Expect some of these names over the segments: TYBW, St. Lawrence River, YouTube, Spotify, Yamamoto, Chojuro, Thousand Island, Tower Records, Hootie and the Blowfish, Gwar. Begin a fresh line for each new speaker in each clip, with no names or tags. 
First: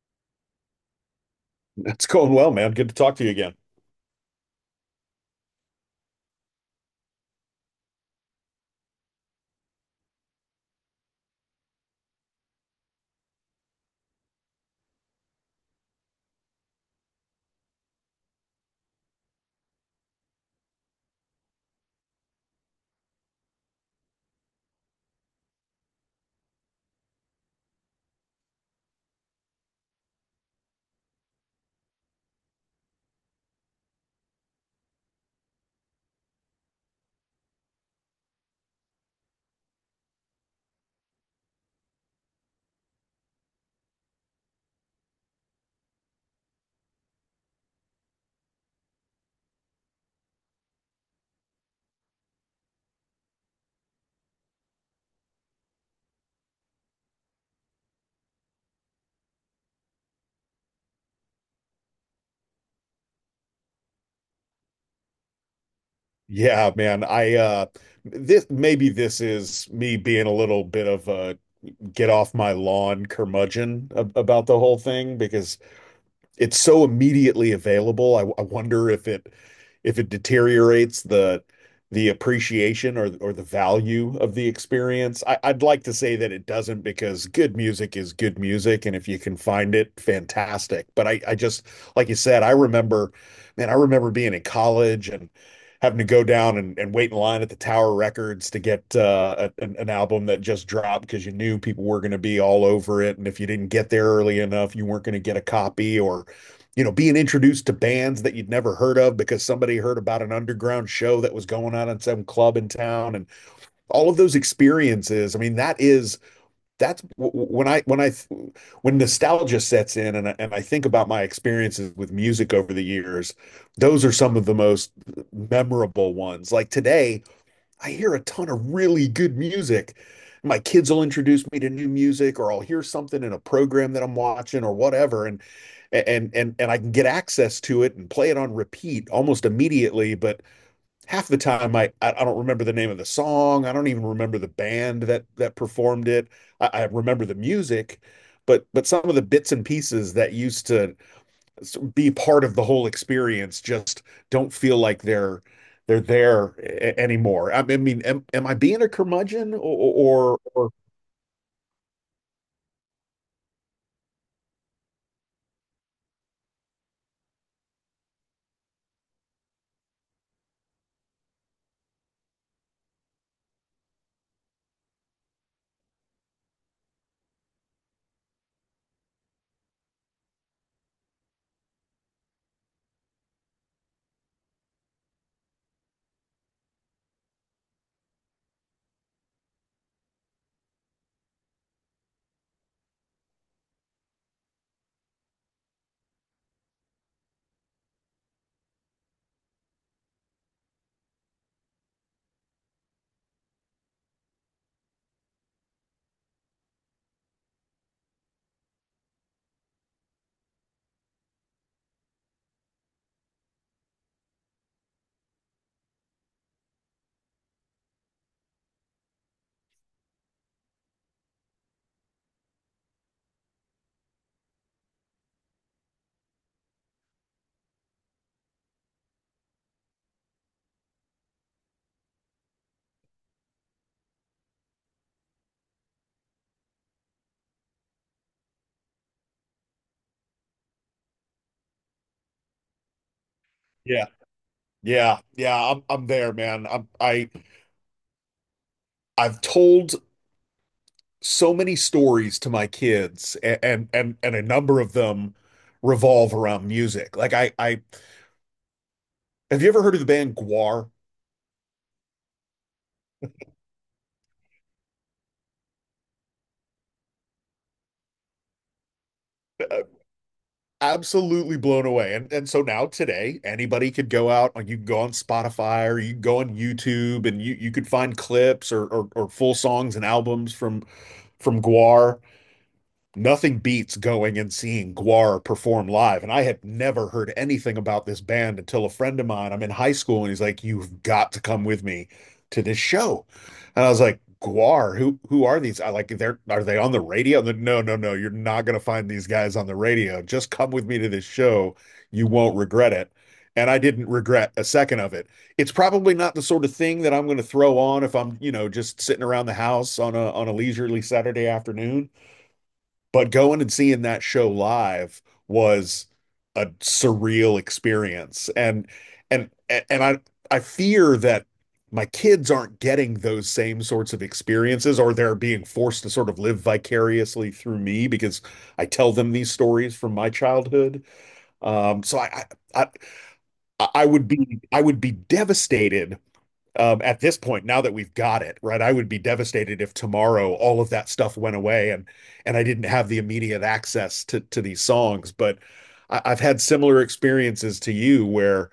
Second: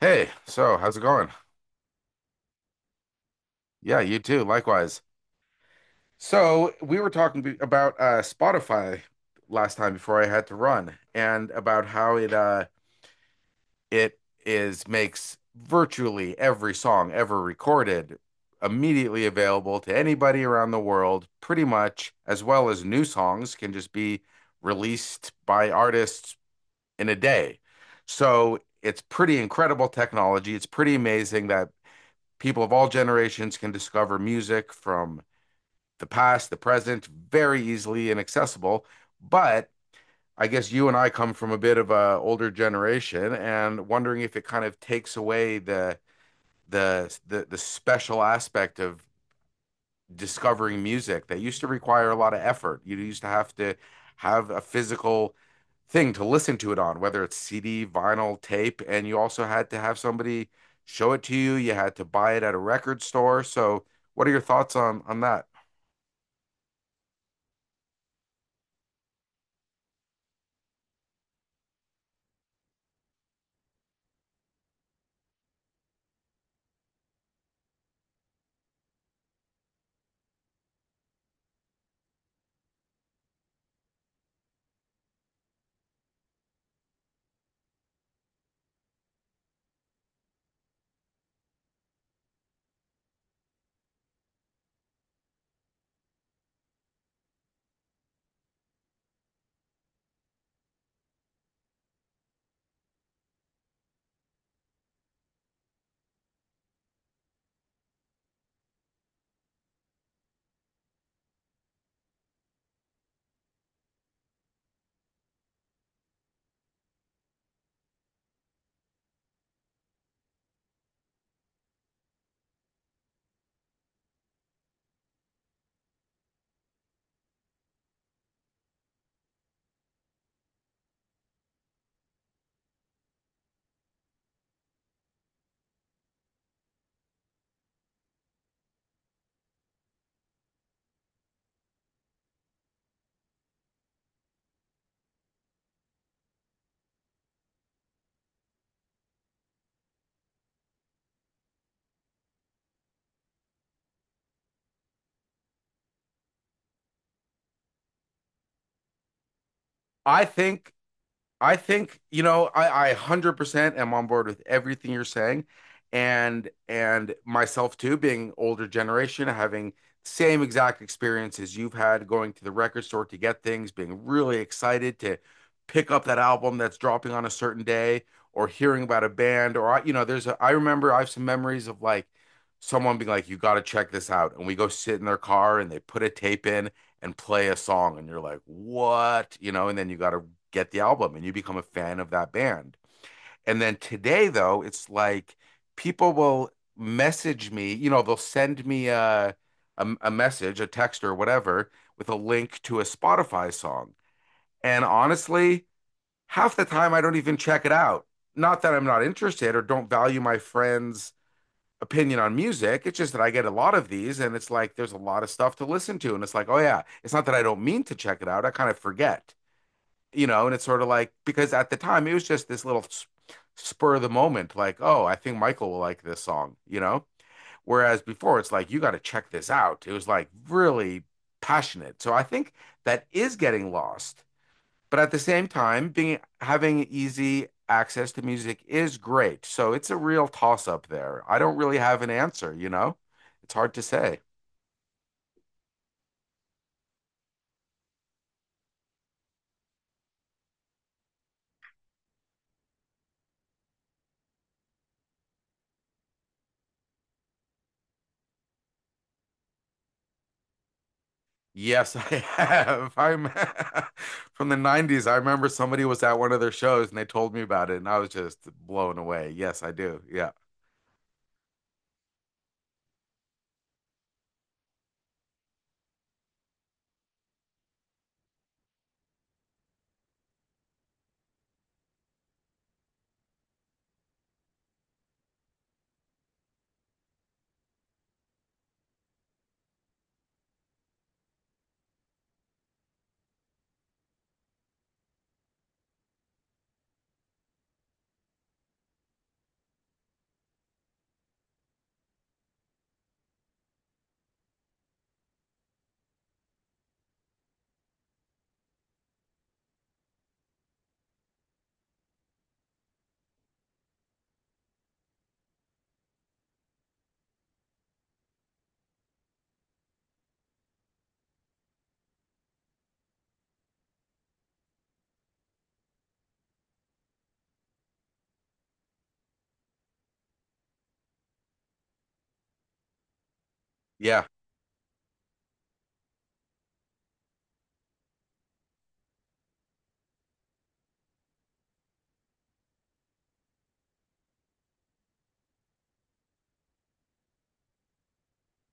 Hey, so how's it going?
It's going well, man. Good to talk to you again.
Yeah, you too, likewise. So, we were talking about Spotify last time before I had to run, and about how it it is makes virtually every song ever recorded immediately available to anybody around the world, pretty much, as well as new songs can just be released by artists in a day. So, it's pretty incredible technology. It's pretty amazing that people of all generations can discover music from the past, the present, very easily and accessible. But I guess you and I come from a bit of an older generation, and wondering if it kind of takes away the special aspect of discovering music that used to require a lot of effort. You used to have a physical thing to listen to it on, whether it's CD, vinyl, tape, and you also had to have somebody show it to you. You had to buy it at a record store. So, what are your thoughts on that?
Yeah, man. I this maybe this is me being a little bit of a get off my lawn curmudgeon about the whole thing because it's so immediately available. I wonder if it deteriorates the appreciation or the value of the experience. I'd like to say that it doesn't because good music is good music, and if you can find it, fantastic. But I just like you said, I remember, man, I remember being in college and having to go down and wait in line at the Tower Records to get an album that just dropped because you knew people were going to be all over it, and if you didn't get there early enough, you weren't going to get a copy or you know, being introduced to bands that you'd never heard of because somebody heard about an underground show that was going on at some club in town and all of those experiences. I mean, that's when I when I when nostalgia sets in and I think about my experiences with music over the years, those are some of the most memorable ones. Like today, I hear a ton of really good music. My kids will introduce me to new music, or I'll hear something in a program that I'm watching or whatever, and I can get access to it and play it on repeat almost immediately. But half the time, I don't remember the name of the song. I don't even remember the band that performed it. I remember the music, but some of the bits and pieces that used to be part of the whole experience, just don't feel like they're there anymore. I mean, am I being a curmudgeon
I
or
think I think, you know, I 100% am on board with everything you're saying, and myself too, being older generation, having same exact experiences you've had, going to the record store to get things, being really excited to pick up that album that's dropping on a certain day, or hearing about a band. Or, I, you know, there's a, I remember I have some memories of like someone being like, you got to check this out. And we go sit in their car and they put a tape in and play a song and you're like, what? You know, and then you got to get the album and you become a fan of that band. And then today, though, it's like people will message me, you know, they'll send me a message, a text or whatever, with a link to a Spotify song. And honestly, half the time I don't even check it out. Not that I'm not interested or don't value my friends' opinion on music. It's just that I get a lot of these, and it's like there's a lot of stuff to listen to. And it's like, oh yeah, it's not that I don't mean to check it out. I kind of forget, you know, and it's sort of like because at the time it was just this little spur of the moment, like, oh, I think Michael will like this song, you know? Whereas before it's like, you got to check this out. It was like really passionate. So I think that is getting lost. But at the same time, being having easy access to music is great. So it's a real toss up there. I don't really have an answer, you know? It's hard to
yeah,
say.
yeah, yeah, I'm there, man. I I've told so many stories to my kids and a number of them revolve around music. Like I have you ever heard of the band Gwar?
Yes, I have. I'm from the 90s. I remember somebody was at one of their shows and they told me about it and I was just blown away. Yes, I do. Yeah.
Absolutely blown away. And so now today, anybody could go out, like you can go on Spotify or you can go on YouTube and you could find clips or or full songs and albums from Guar. Nothing beats going and seeing Guar perform live. And I had never heard anything about this band until a friend of mine, I'm in high school, and he's like, "You've got to come with me to this show." And I was like, "Guar, who are these?" I like they're are they on the radio? And no, no, no, you're not gonna find these guys on the radio. Just come with me to this show. You won't regret it. And I didn't regret a second of it. It's probably not the sort of thing that I'm gonna throw on if I'm, you know, just sitting around the house on a leisurely Saturday afternoon, but going and seeing that show live was a surreal experience. And I fear that my kids aren't getting those same sorts of experiences, or they're being forced to sort of live vicariously through me because I tell them these stories from my childhood. Um, so I, I I I
Yeah.
would be I would be devastated at this point, now that we've got it, right? I would be devastated if tomorrow all of that stuff went away and I didn't have the immediate access to these songs. But I've had similar experiences to you where,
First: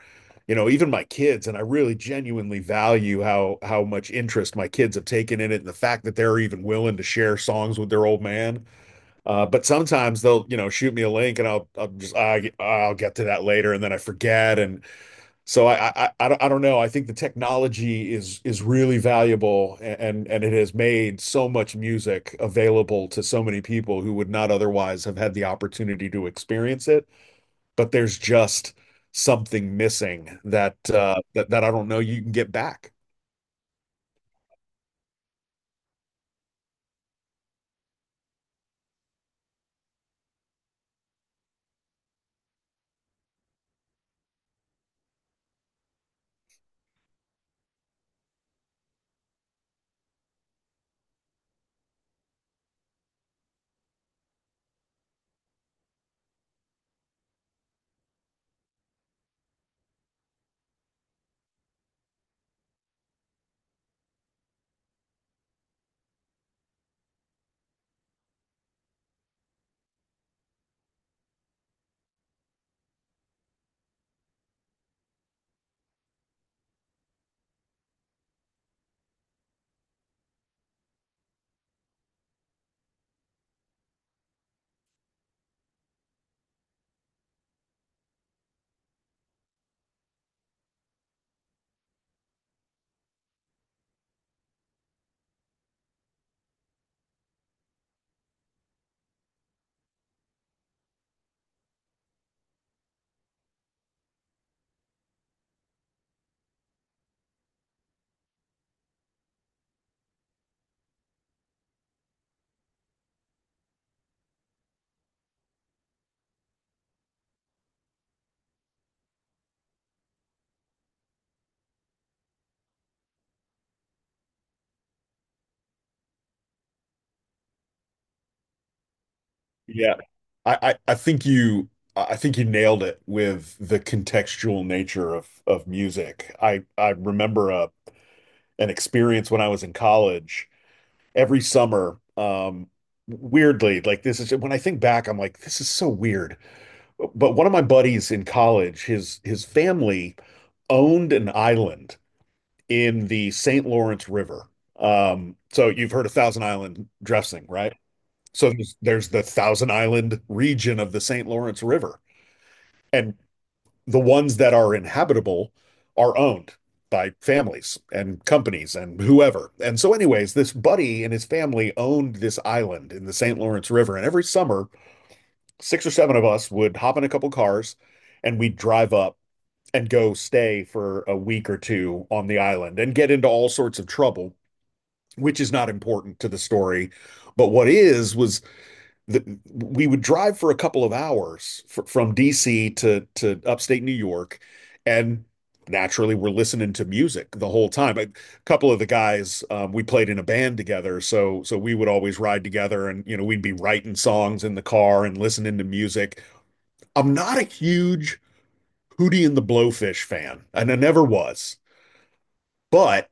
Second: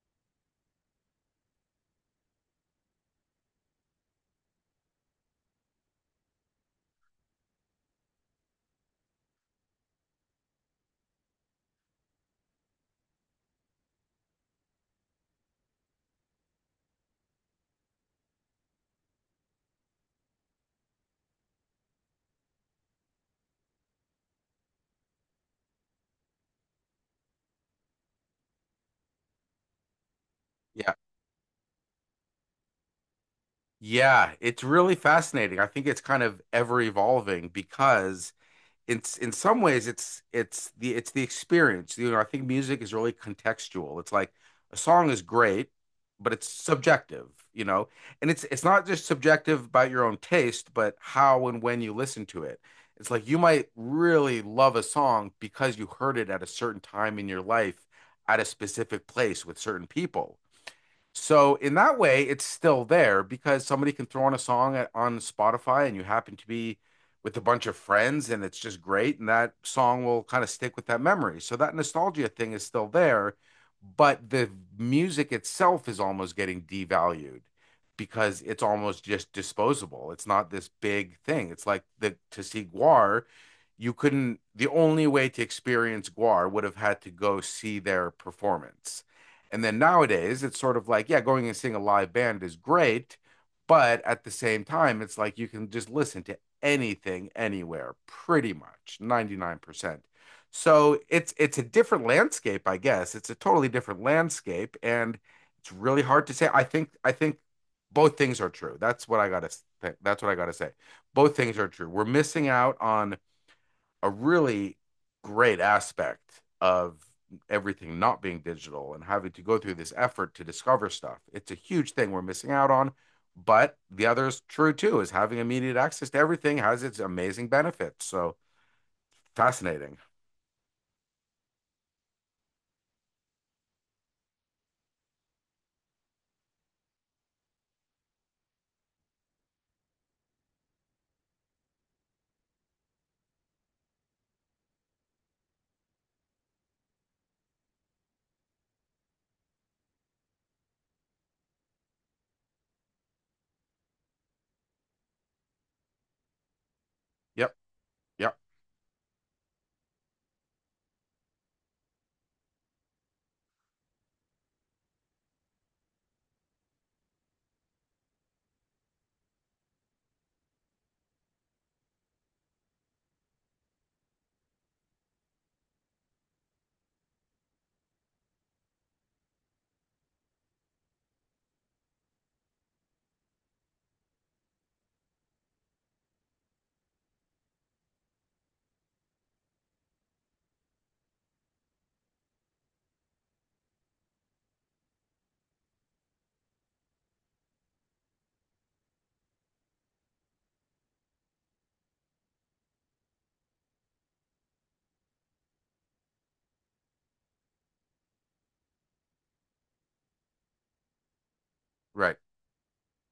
you know, even my kids, and I really genuinely value how much interest my kids have taken in it and the fact that they're even willing to share songs with their old man. But sometimes they'll, you know, shoot me a link and I'll get to that later and then I forget. And so I don't I don't know. I think the technology is really valuable and it has made so much music available to so many people who would not otherwise have had the opportunity to experience it. But there's just something missing that
Yeah.
that I don't know you can get back.
Yeah. It's really fascinating. I think it's kind of ever evolving because it's in some ways it's the experience. You know, I think music is really contextual. It's like a song is great, but it's subjective, you know. And it's not just subjective about your own taste, but how and when you listen to it. It's like you might really love a song because you heard it at a certain time in your life, at a specific place with certain people. So in that way, it's still there because somebody can throw on a song at, on Spotify, and you happen to be with a bunch of friends and it's just great. And that song will kind of stick with that memory. So that nostalgia thing is still there, but the music itself is almost getting devalued because it's almost just disposable. It's not this big thing. It's like, the to see Guar, you couldn't, the only way to experience Guar would have had to go see their performance. And then nowadays, it's sort of like, yeah, going and seeing a live band is great, but at the same time, it's like you can just listen to anything anywhere, pretty much 99%. So it's a different landscape, I guess. It's a totally different landscape, and it's really hard to say. I think both things are true. That's what I gotta say. Both things are true. We're missing out on a really great aspect of everything not being digital and having to go through this effort to discover stuff. It's a huge thing we're missing out on. But the other is true too, is having immediate access to everything has its amazing benefits. So
Yeah.
fascinating.
I think you I think you nailed it with the contextual nature of music. I remember a an experience when I was in college every summer. Weirdly, like this is when I think back, I'm like, this is so weird. But one of my buddies in college, his family owned an island in the St. Lawrence River. So you've heard of Thousand Island dressing,
Yep.
right?
Yep.
So there's the Thousand Island region of the St. Lawrence River. And the ones that are inhabitable are owned by families and companies and whoever. And so, anyways, this buddy and his family owned this island in the St. Lawrence River. And every summer, six or seven of us would hop in a couple cars and we'd drive up and go stay for a week or two on the island and get into all sorts of trouble, which is not important to the story. But what is, was the, we would drive for a couple of hours from D.C. To upstate New York, and naturally, we're listening to music the whole time. A couple of the guys, we played in a band together, so so we would always ride together, and you know, we'd be writing songs in the car and listening to music. I'm not a huge Hootie and the Blowfish fan, and I never was.
Right.
But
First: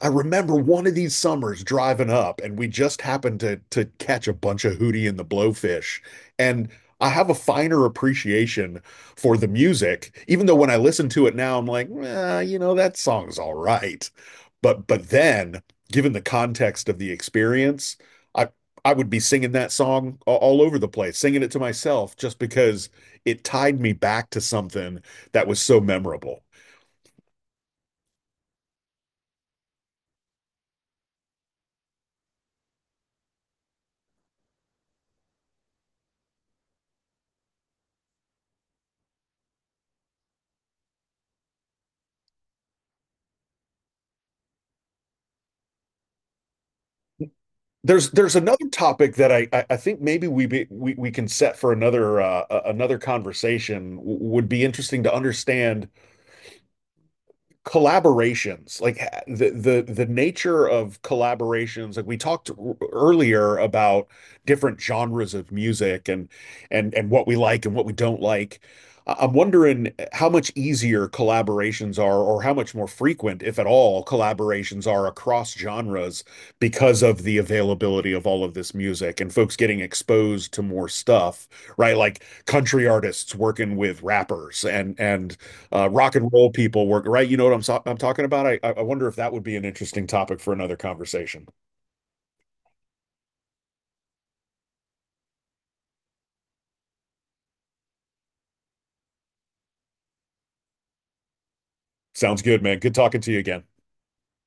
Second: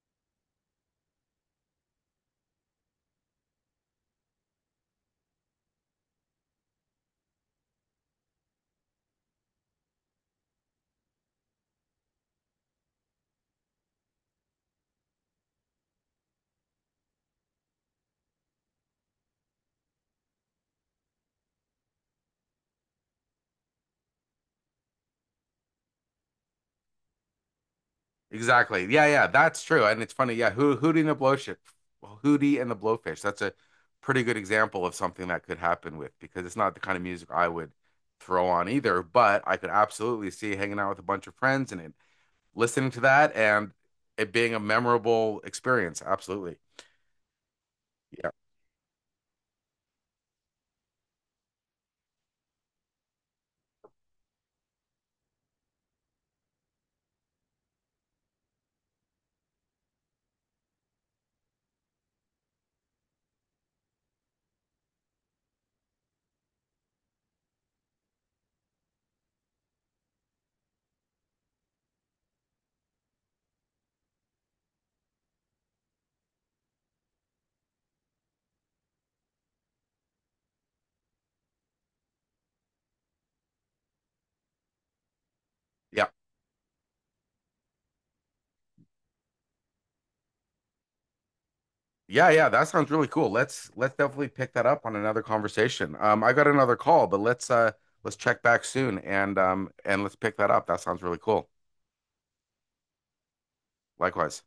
I remember one of these summers driving up, and we just happened to catch a bunch of Hootie and the Blowfish. And I have a finer appreciation for the music, even though when I listen to it now, I'm like, well, you know, that song's all right. But then, given the context of the experience, I I would be singing that song all over the place, singing it to myself, just because it tied me back to something that was so memorable.
Exactly. Yeah, yeah, that's true. And it's funny. Yeah, Ho Hootie and the Blowfish, Hootie and the Blowfish. That's a pretty good example of something that could happen with, because it's not the kind of music I would throw on either, but I could absolutely see hanging out with a bunch of friends and it, listening to that and it being a memorable experience. Absolutely. Yeah.
There's another topic that I think maybe we can set for another another conversation. Would be interesting to understand collaborations like the nature of collaborations like we talked earlier about different genres of music and what we like and what we don't like. I'm wondering how much easier collaborations are or how much more frequent if at all collaborations are across genres because of the availability of all of this music and folks getting exposed to more stuff, right? Like country artists working with rappers and
Yeah.
rock and roll people work, right? You know what I'm I'm talking about? I wonder if that would be an interesting topic for another conversation.
Yeah, yeah, that sounds really cool. Let's definitely pick that up on another conversation. I got another call, but let's let's check back soon and let's pick that up. That sounds really cool.
Sounds good, man. Good talking to you again.
Likewise.